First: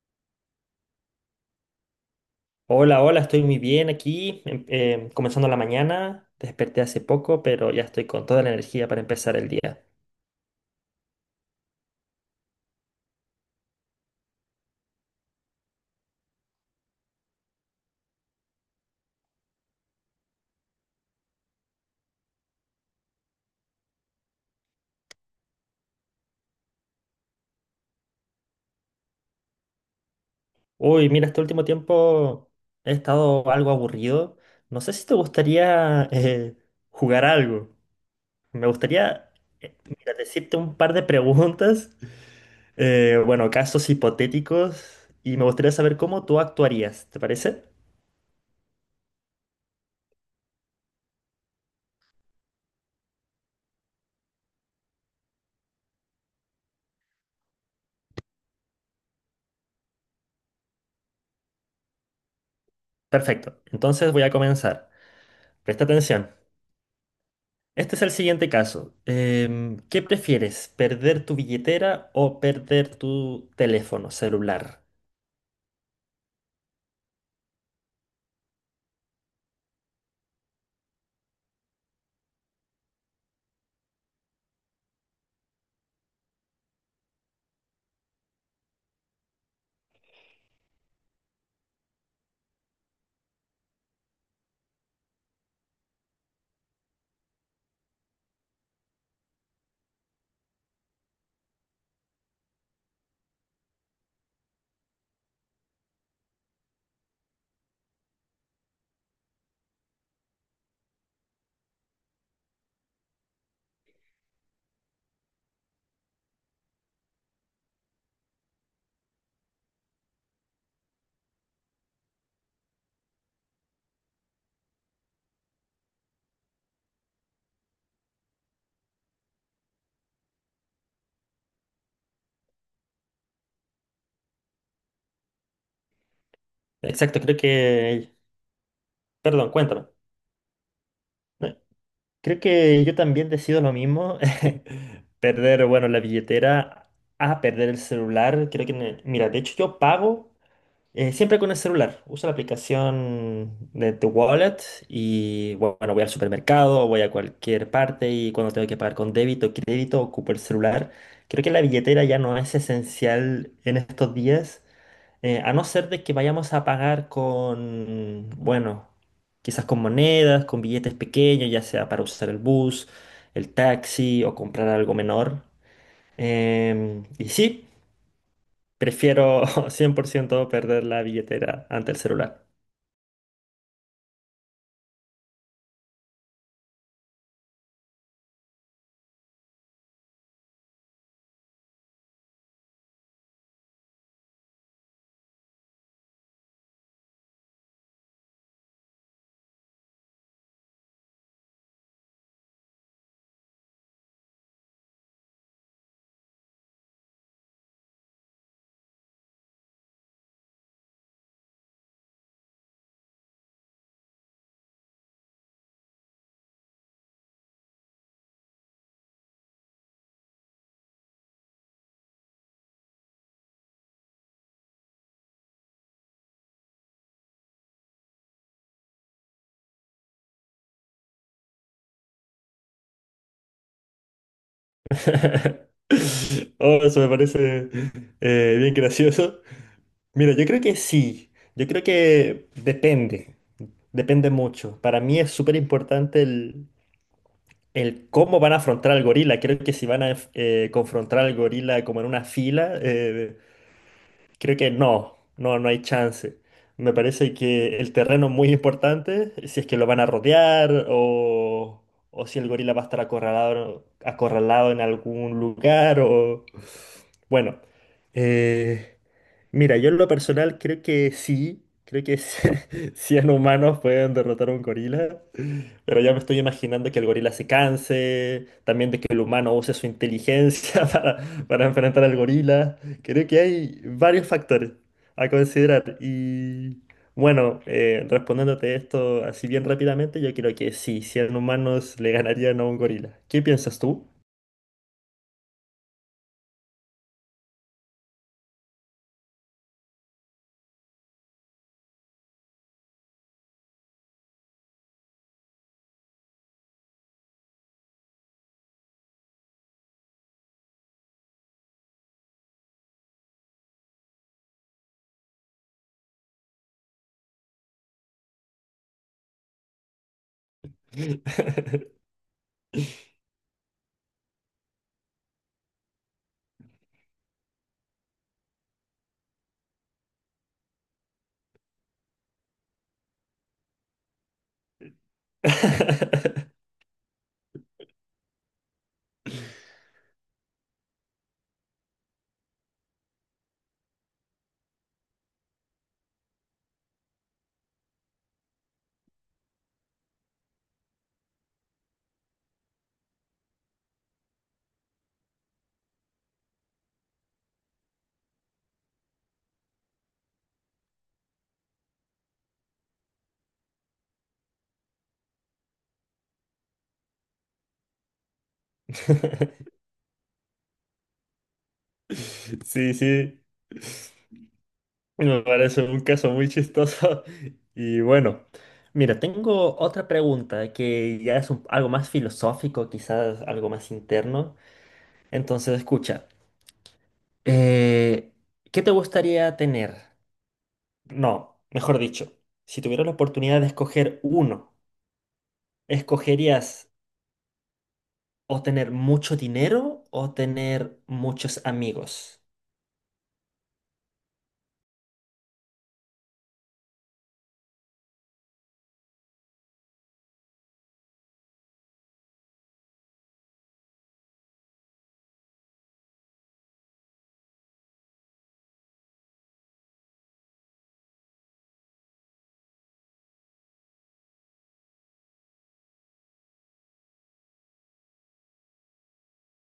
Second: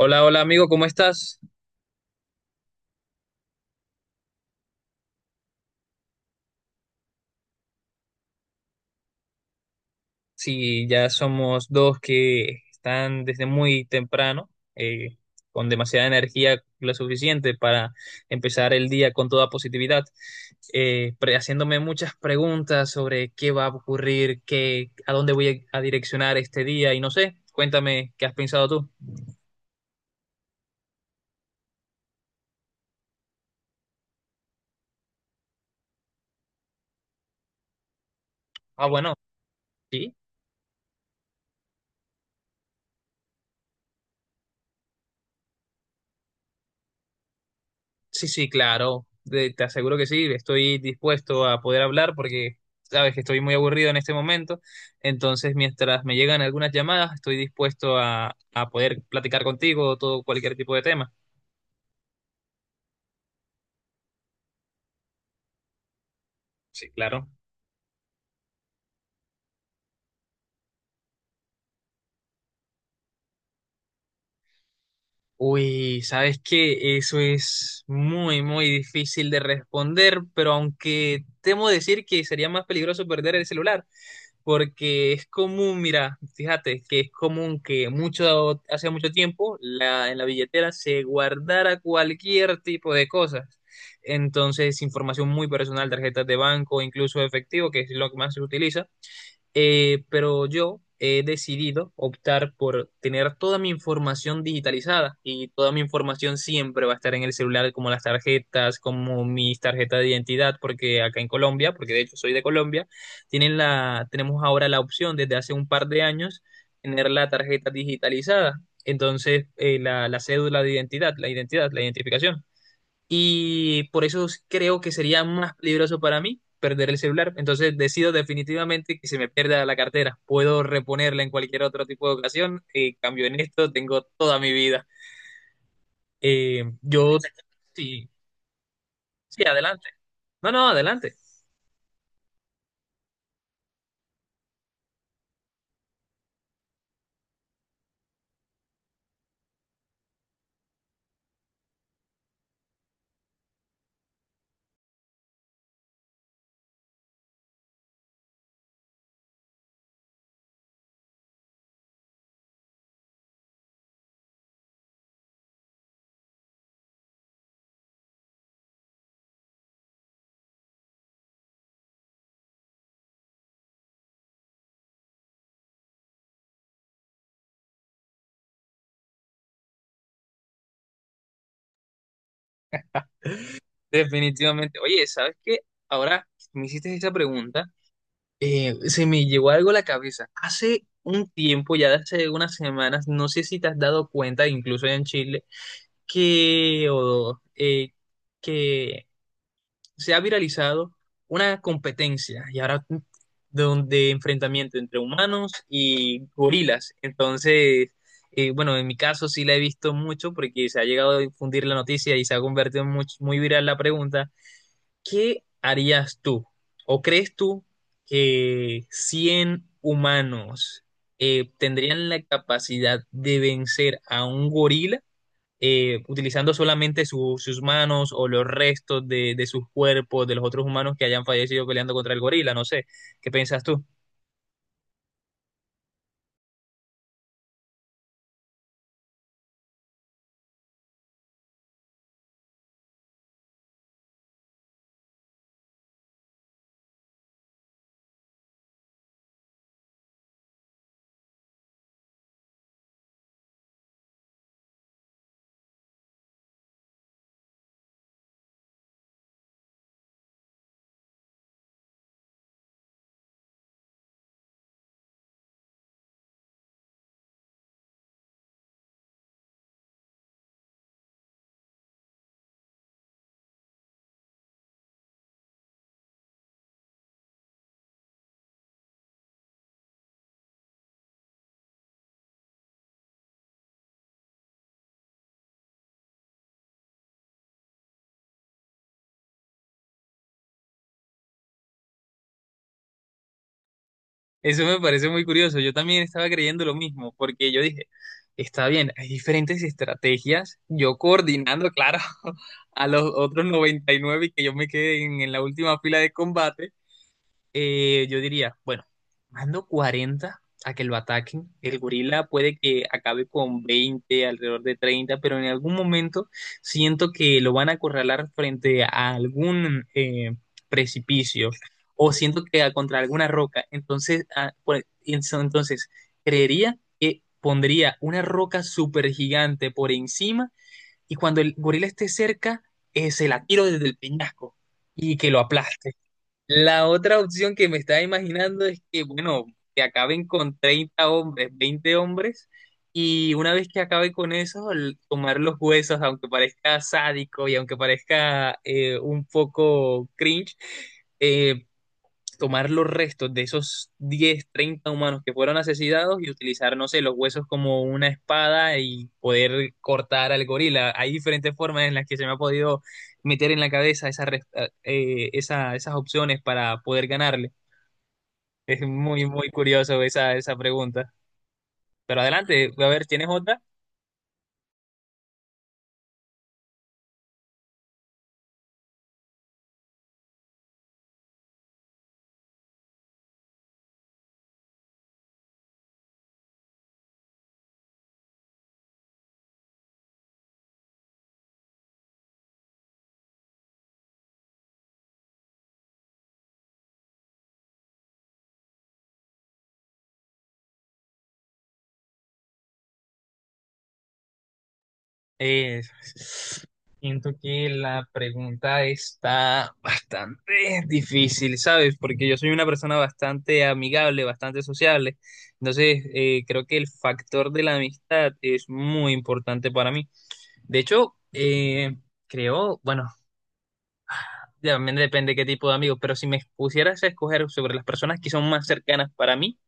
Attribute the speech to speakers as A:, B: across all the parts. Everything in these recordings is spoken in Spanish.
A: Hola, hola amigo, ¿cómo estás?
B: Hola, hola, estoy muy bien aquí, comenzando la mañana, desperté hace poco, pero ya estoy con toda la energía para empezar el día.
A: Sí, ya somos dos que están desde muy temprano, eh, con demasiada energía, lo suficiente para empezar el día con toda positividad, haciéndome muchas preguntas sobre qué va a ocurrir, a dónde voy a direccionar este día y no sé, cuéntame qué has pensado tú.
B: Uy, mira, este último tiempo he estado algo aburrido. No sé si te gustaría jugar algo. Me
A: Ah, bueno,
B: gustaría,
A: sí.
B: mira, decirte un par de preguntas, bueno, casos hipotéticos, y me gustaría saber cómo tú actuarías, ¿te parece?
A: Sí, sí, claro. Te aseguro que sí. Estoy dispuesto a poder hablar porque sabes que estoy muy aburrido en este momento. Entonces, mientras me llegan algunas llamadas, estoy dispuesto a poder platicar contigo todo cualquier tipo de tema.
B: Perfecto, entonces voy a comenzar. Presta atención.
A: Sí, claro.
B: Este es el siguiente caso. ¿Qué prefieres, perder tu billetera o perder tu teléfono celular?
A: Uy, sabes que eso es muy, muy difícil de responder, pero aunque temo decir que sería más peligroso perder el celular. Porque es común, mira, fíjate que es común que mucho, hace mucho tiempo en la billetera se guardara cualquier tipo de cosas. Entonces, información muy personal, tarjetas de banco, incluso efectivo, que es lo que más se utiliza, pero yo he decidido optar por tener toda mi información digitalizada y toda mi información siempre va a estar en el celular, como las tarjetas, como mis tarjetas de identidad, porque acá en Colombia, porque de hecho soy de Colombia, tenemos ahora la opción desde hace un par de años tener la tarjeta digitalizada. Entonces, la cédula de identidad, la identificación y por eso creo que sería más peligroso para mí perder el celular. Entonces decido definitivamente que se me pierda la cartera. Puedo reponerla en cualquier otro tipo de ocasión. Cambio en esto, tengo toda mi vida. Eh, yo,
B: Exacto, creo
A: sí,
B: que...
A: sí,
B: Perdón, cuéntame.
A: adelante. No, no, adelante.
B: Eh, Creo que yo también decido lo mismo. Perder, bueno, la billetera a perder el celular. Creo que... Mira, de hecho yo pago. Siempre con el celular. Uso la aplicación de The Wallet y bueno, voy al supermercado, voy a cualquier parte y cuando tengo que pagar con débito o crédito, ocupo el celular. Creo que la billetera ya no es esencial en estos días, a no ser de que vayamos a pagar con, bueno, quizás con monedas, con billetes pequeños, ya sea para usar el bus, el taxi o comprar algo menor. Y sí. Prefiero 100% perder la billetera ante el celular.
A: Definitivamente. Oye, ¿sabes qué? Ahora me hiciste esa pregunta. Se me llegó algo a la cabeza. Hace un tiempo, ya de hace unas semanas, no sé si te has dado cuenta, incluso en Chile, que, o, eh, que se ha viralizado una competencia y ahora donde enfrentamiento entre humanos y gorilas. Entonces, bueno, en mi caso sí la he visto mucho porque se ha llegado a difundir la noticia y se ha convertido en muy, muy viral la pregunta, ¿qué harías tú? ¿O crees tú que 100 humanos tendrían la capacidad de vencer a un gorila? Utilizando solamente sus manos o los restos de sus cuerpos, de los otros humanos que hayan fallecido peleando contra el gorila, no sé, ¿qué piensas tú?
B: Oh, eso me parece bien gracioso. Mira, yo creo que sí. Yo creo que depende. Depende mucho. Para mí es súper importante el cómo van a afrontar al gorila. Creo que si van a confrontar al gorila como en una fila, creo que no, no, no hay chance. Me parece que el terreno es muy importante, si es que lo van a rodear o si el gorila va a estar acorralado, acorralado en algún lugar o... Bueno, eh, mira, yo en lo personal creo que sí, creo que 100 humanos pueden derrotar a un gorila, pero ya me estoy imaginando que el gorila se canse, también de que el humano use su inteligencia para enfrentar al gorila. Creo que hay varios factores a considerar y bueno, respondiéndote esto así bien rápidamente, yo creo que sí, 100 humanos le ganarían a un gorila. ¿Qué piensas tú?
A: Eso me parece muy curioso, yo también estaba creyendo lo mismo, porque yo dije, está bien, hay diferentes estrategias, yo coordinando, claro, a los otros 99 y que yo me quede en la última fila de combate. Yo diría, bueno, mando 40 a que lo ataquen. El gorila puede que acabe con 20 alrededor de 30, pero en algún momento siento que lo van a acorralar frente a algún precipicio o siento que contra alguna roca. Entonces, entonces, creería que pondría una roca súper gigante por encima y cuando el gorila esté cerca, se la tiro desde el peñasco y que lo aplaste. La otra opción que me estaba imaginando es que, bueno, que acaben con 30 hombres, 20 hombres, y una vez que acabe con eso, tomar los huesos, aunque parezca sádico y aunque parezca un poco cringe, eh, tomar los restos de esos 10 30 humanos que fueron asesinados y utilizar, no sé, los huesos como una espada y poder cortar al gorila. Hay diferentes formas en las que se me ha podido meter en la cabeza esas opciones para poder ganarle. Es muy, muy curioso esa pregunta. Pero adelante, a
B: Sí,
A: ver, ¿tienes
B: sí,
A: otra?
B: me parece un caso muy chistoso. Y bueno, mira, tengo otra pregunta que ya es algo más filosófico, quizás algo más interno. Entonces, escucha. Eh, ¿Qué te gustaría tener? No, mejor dicho, si tuvieras la oportunidad de escoger uno, ¿escogerías o tener mucho dinero o tener muchos amigos?
A: Eh, Siento que la pregunta está bastante difícil, ¿sabes? Porque yo soy una persona bastante amigable, bastante sociable. Entonces, creo que el factor de la amistad es muy importante para mí. De hecho, creo, bueno, también depende qué tipo de amigos, pero si me pusieras a escoger sobre las personas que son más cercanas para mí,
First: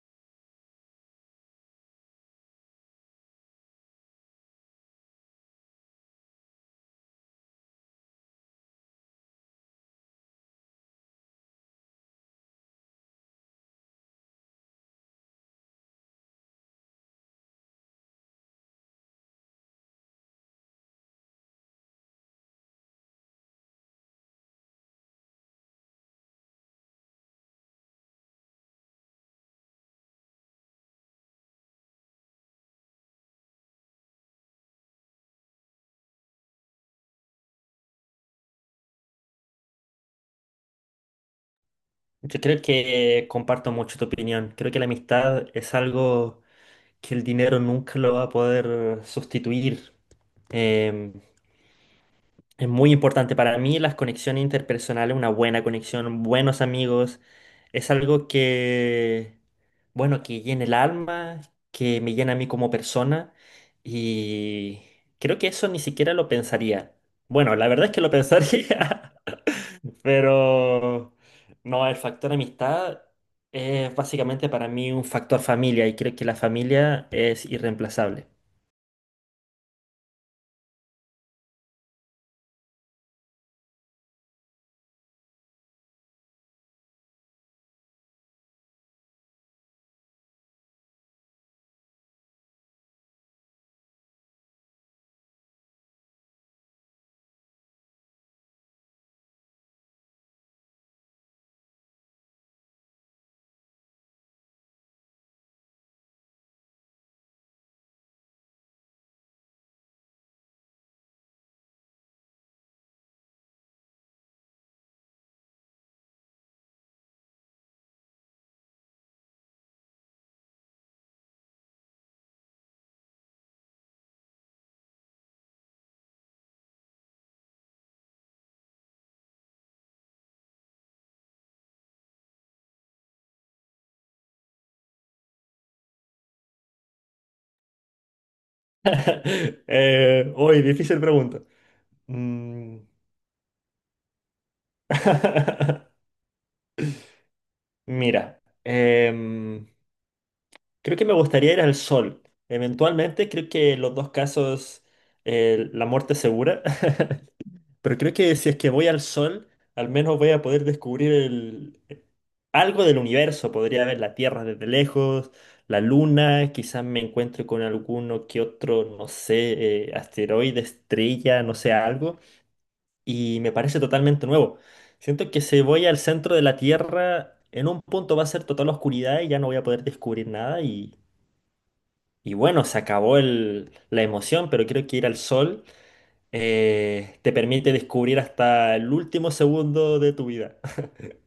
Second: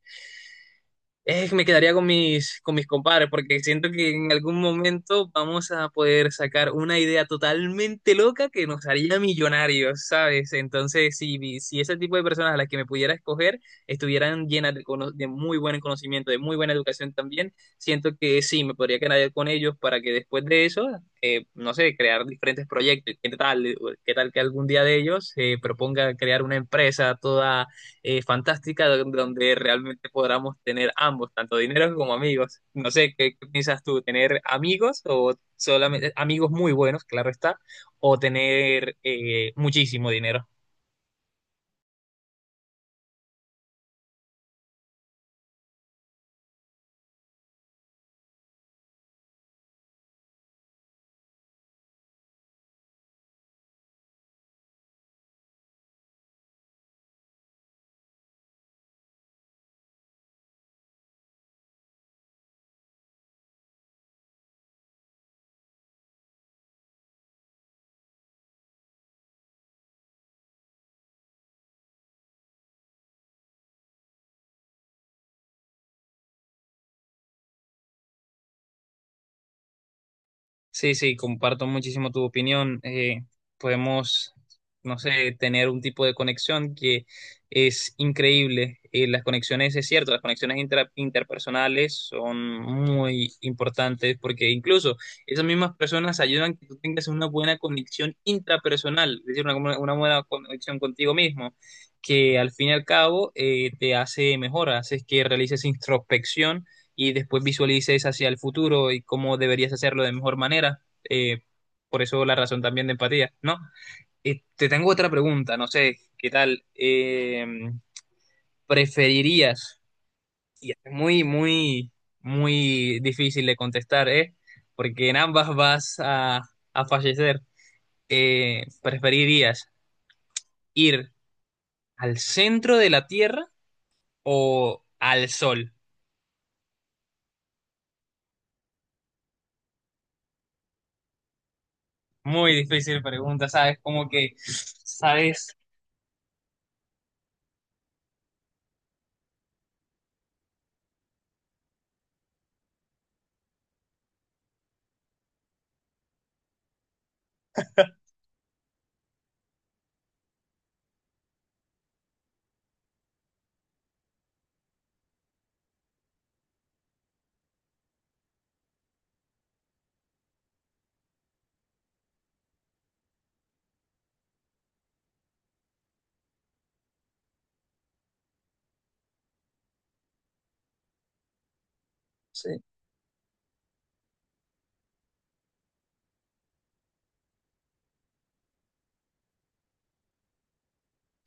A: es que me quedaría con mis compadres, porque siento que en algún momento vamos a poder sacar una idea totalmente loca que nos haría millonarios, ¿sabes? Entonces, si ese tipo de personas a las que me pudiera escoger estuvieran llenas de muy buen conocimiento, de muy buena educación también, siento que sí, me podría quedar con ellos para que después de eso, no sé, crear diferentes proyectos. ¿Qué tal que algún día de ellos se proponga crear una empresa toda fantástica donde realmente podamos tener ambos, tanto dinero como amigos. No sé, ¿qué piensas tú? ¿Tener amigos o solamente amigos muy buenos, claro está, o tener muchísimo dinero?
B: Yo creo que comparto mucho tu opinión. Creo que la amistad es algo que el dinero nunca lo va a poder sustituir. Em, Es muy importante para mí las conexiones interpersonales, una buena conexión, buenos amigos. Es algo que, bueno, que llena el alma, que me llena a mí como persona. Y creo que eso ni siquiera lo pensaría. Bueno, la verdad es que lo pensaría, pero no, el factor amistad es básicamente para mí un factor familia y creo que la familia es irreemplazable.
A: Sí, sí, comparto muchísimo tu opinión. Podemos, no sé, tener un tipo de conexión que es increíble. Las conexiones, es cierto, las conexiones interpersonales son muy importantes porque incluso esas mismas personas ayudan que tú tengas una buena conexión intrapersonal, es decir, una buena conexión contigo mismo, que al fin y al cabo, te hace mejor, haces que realices introspección y después visualices hacia el futuro y cómo deberías hacerlo de mejor manera. Eh, por eso la razón también de empatía, ¿no? Te tengo otra pregunta, no sé, ¿qué tal? ¿Preferirías? Y es muy, muy, muy difícil de contestar, ¿eh? Porque en ambas vas a fallecer. ¿Preferirías ir al centro de la Tierra o al Sol?
B: Uy, difícil pregunta.
A: Muy
B: Mm.
A: difícil pregunta, ¿sabes? Como que, ¿sabes?
B: Mira, creo que me gustaría ir al sol. Eventualmente, creo que los dos casos, la muerte es segura. Pero creo que si es que voy al sol, al menos voy a poder descubrir algo del universo. Podría ver la Tierra desde lejos, la Luna, quizás me encuentre con alguno que otro, no sé, asteroide, estrella, no sé, algo. Y me parece totalmente nuevo. Siento que si voy al centro de la Tierra, en un punto va a ser total oscuridad y ya no voy a poder descubrir nada y
A: Sí.
B: bueno, se acabó la emoción, pero creo que ir al sol te permite descubrir hasta el último segundo de tu vida.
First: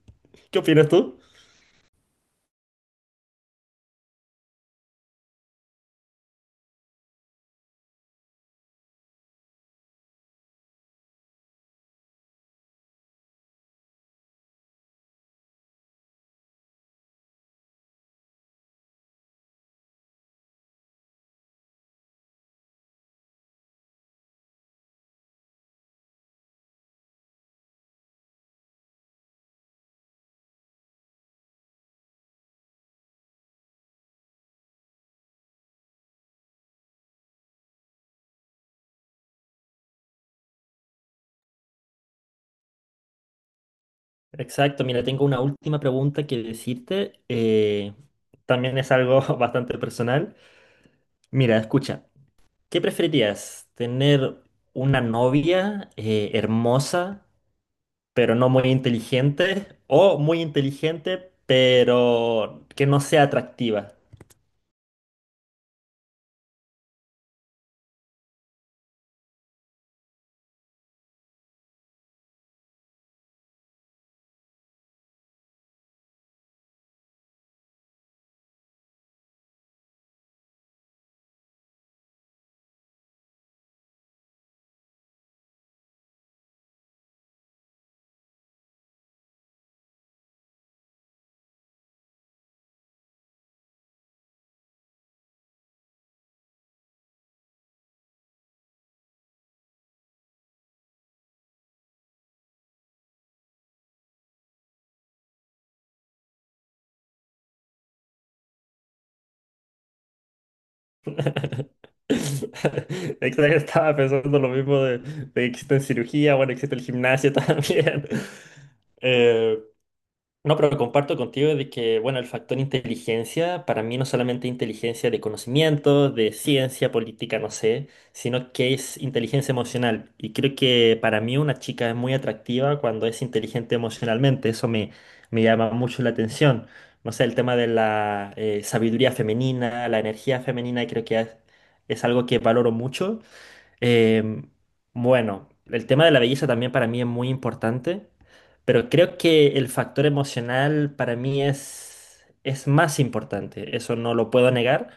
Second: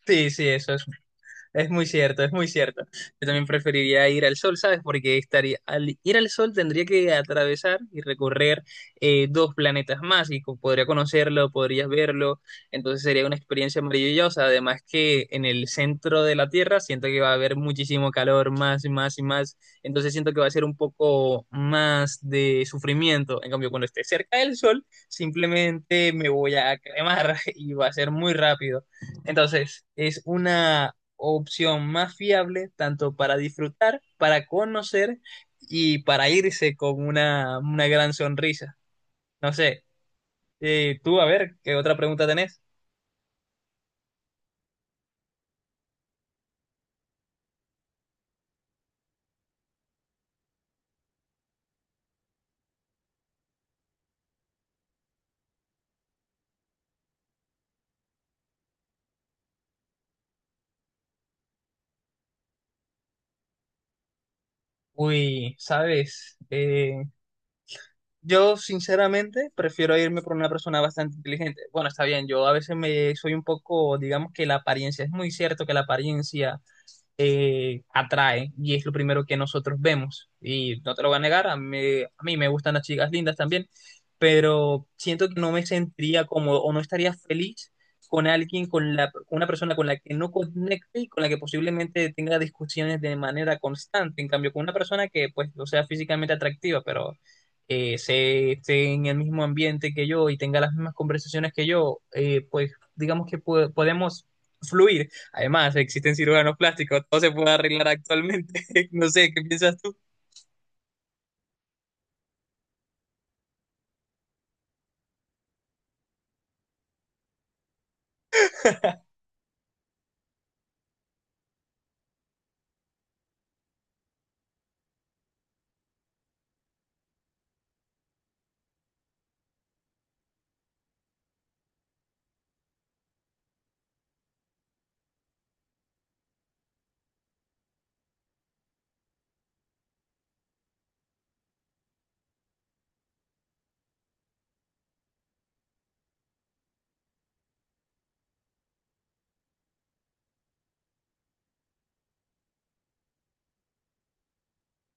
A: Sí, sí,
B: ¿Qué
A: eso es
B: opinas tú?
A: es muy cierto, es muy cierto. Yo también preferiría ir al sol, ¿sabes? Porque estaría, al ir al sol tendría que atravesar y recorrer dos planetas más y podría conocerlo, podrías verlo. Entonces sería una experiencia maravillosa. Además que en el centro de la Tierra siento que va a haber muchísimo calor, más y más y más. Entonces siento que va a ser un poco más de sufrimiento. En cambio, cuando esté cerca del sol, simplemente me voy a cremar y va a ser muy rápido. Entonces, es una opción más fiable tanto para disfrutar, para conocer y para irse con una gran sonrisa. No sé, tú a ver, ¿qué otra pregunta tenés?
B: Exacto, mira, tengo una última pregunta que decirte. También es algo bastante personal. Mira, escucha, ¿qué preferirías? ¿Tener una novia hermosa pero no muy inteligente, o muy inteligente, pero que no sea atractiva?
A: Uy, sabes, yo sinceramente prefiero irme por una persona bastante inteligente. Bueno, está bien, yo a veces me soy un poco, digamos que la apariencia, es muy cierto que la apariencia atrae y es lo primero que nosotros vemos. Y no te lo voy a negar, a mí me gustan las chicas lindas también, pero siento que no me sentiría cómodo o no estaría feliz con alguien, con una persona con la que no conecte y con la que posiblemente tenga discusiones de manera constante. En cambio, con una persona que pues no sea físicamente atractiva, pero se esté en el mismo ambiente que yo y tenga las mismas conversaciones que yo, pues digamos que podemos fluir. Además, existen cirujanos plásticos, todo se puede arreglar actualmente. No sé, ¿qué piensas tú?
B: Exacto, estaba pensando lo mismo de que existe en cirugía, bueno, existe el gimnasio también. Eh, No, pero comparto contigo de que, bueno, el factor inteligencia, para mí no solamente inteligencia de conocimiento, de ciencia, política, no sé, sino que es inteligencia emocional. Y creo que para mí una chica es muy atractiva cuando es inteligente emocionalmente, me llama mucho la atención. No sé, el tema de la sabiduría femenina, la energía femenina, creo que es algo que valoro mucho. Em, bueno, el tema de la belleza también para mí es muy importante, pero creo que el factor emocional para mí es más importante, eso no lo puedo negar.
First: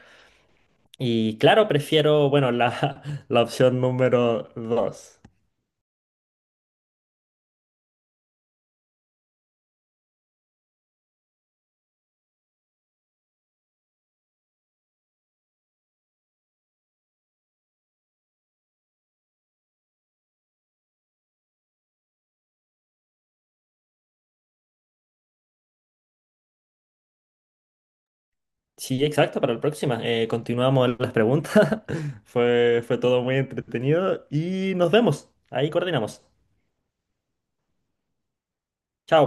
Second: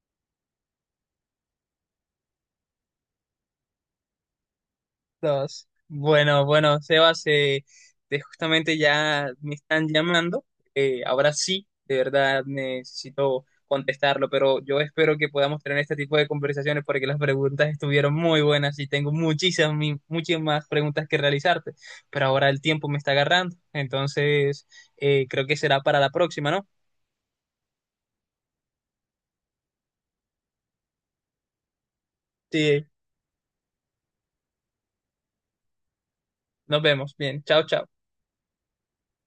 B: Y claro, prefiero, bueno, la, la opción número dos.
A: Dos. Bueno, bueno, Sebas, justamente ya me están llamando. Ahora sí, de verdad necesito contestarlo, pero yo espero que podamos tener este tipo de conversaciones porque las preguntas estuvieron muy buenas y tengo muchísimas, muchas más preguntas que realizarte, pero ahora el tiempo me está agarrando, entonces creo que será para la próxima, ¿no?
B: Sí, exacto, para la próxima. Continuamos las preguntas.
A: Sí,
B: Fue todo muy entretenido y nos vemos. Ahí coordinamos.
A: nos vemos. Bien, chao, chao.
B: Chao.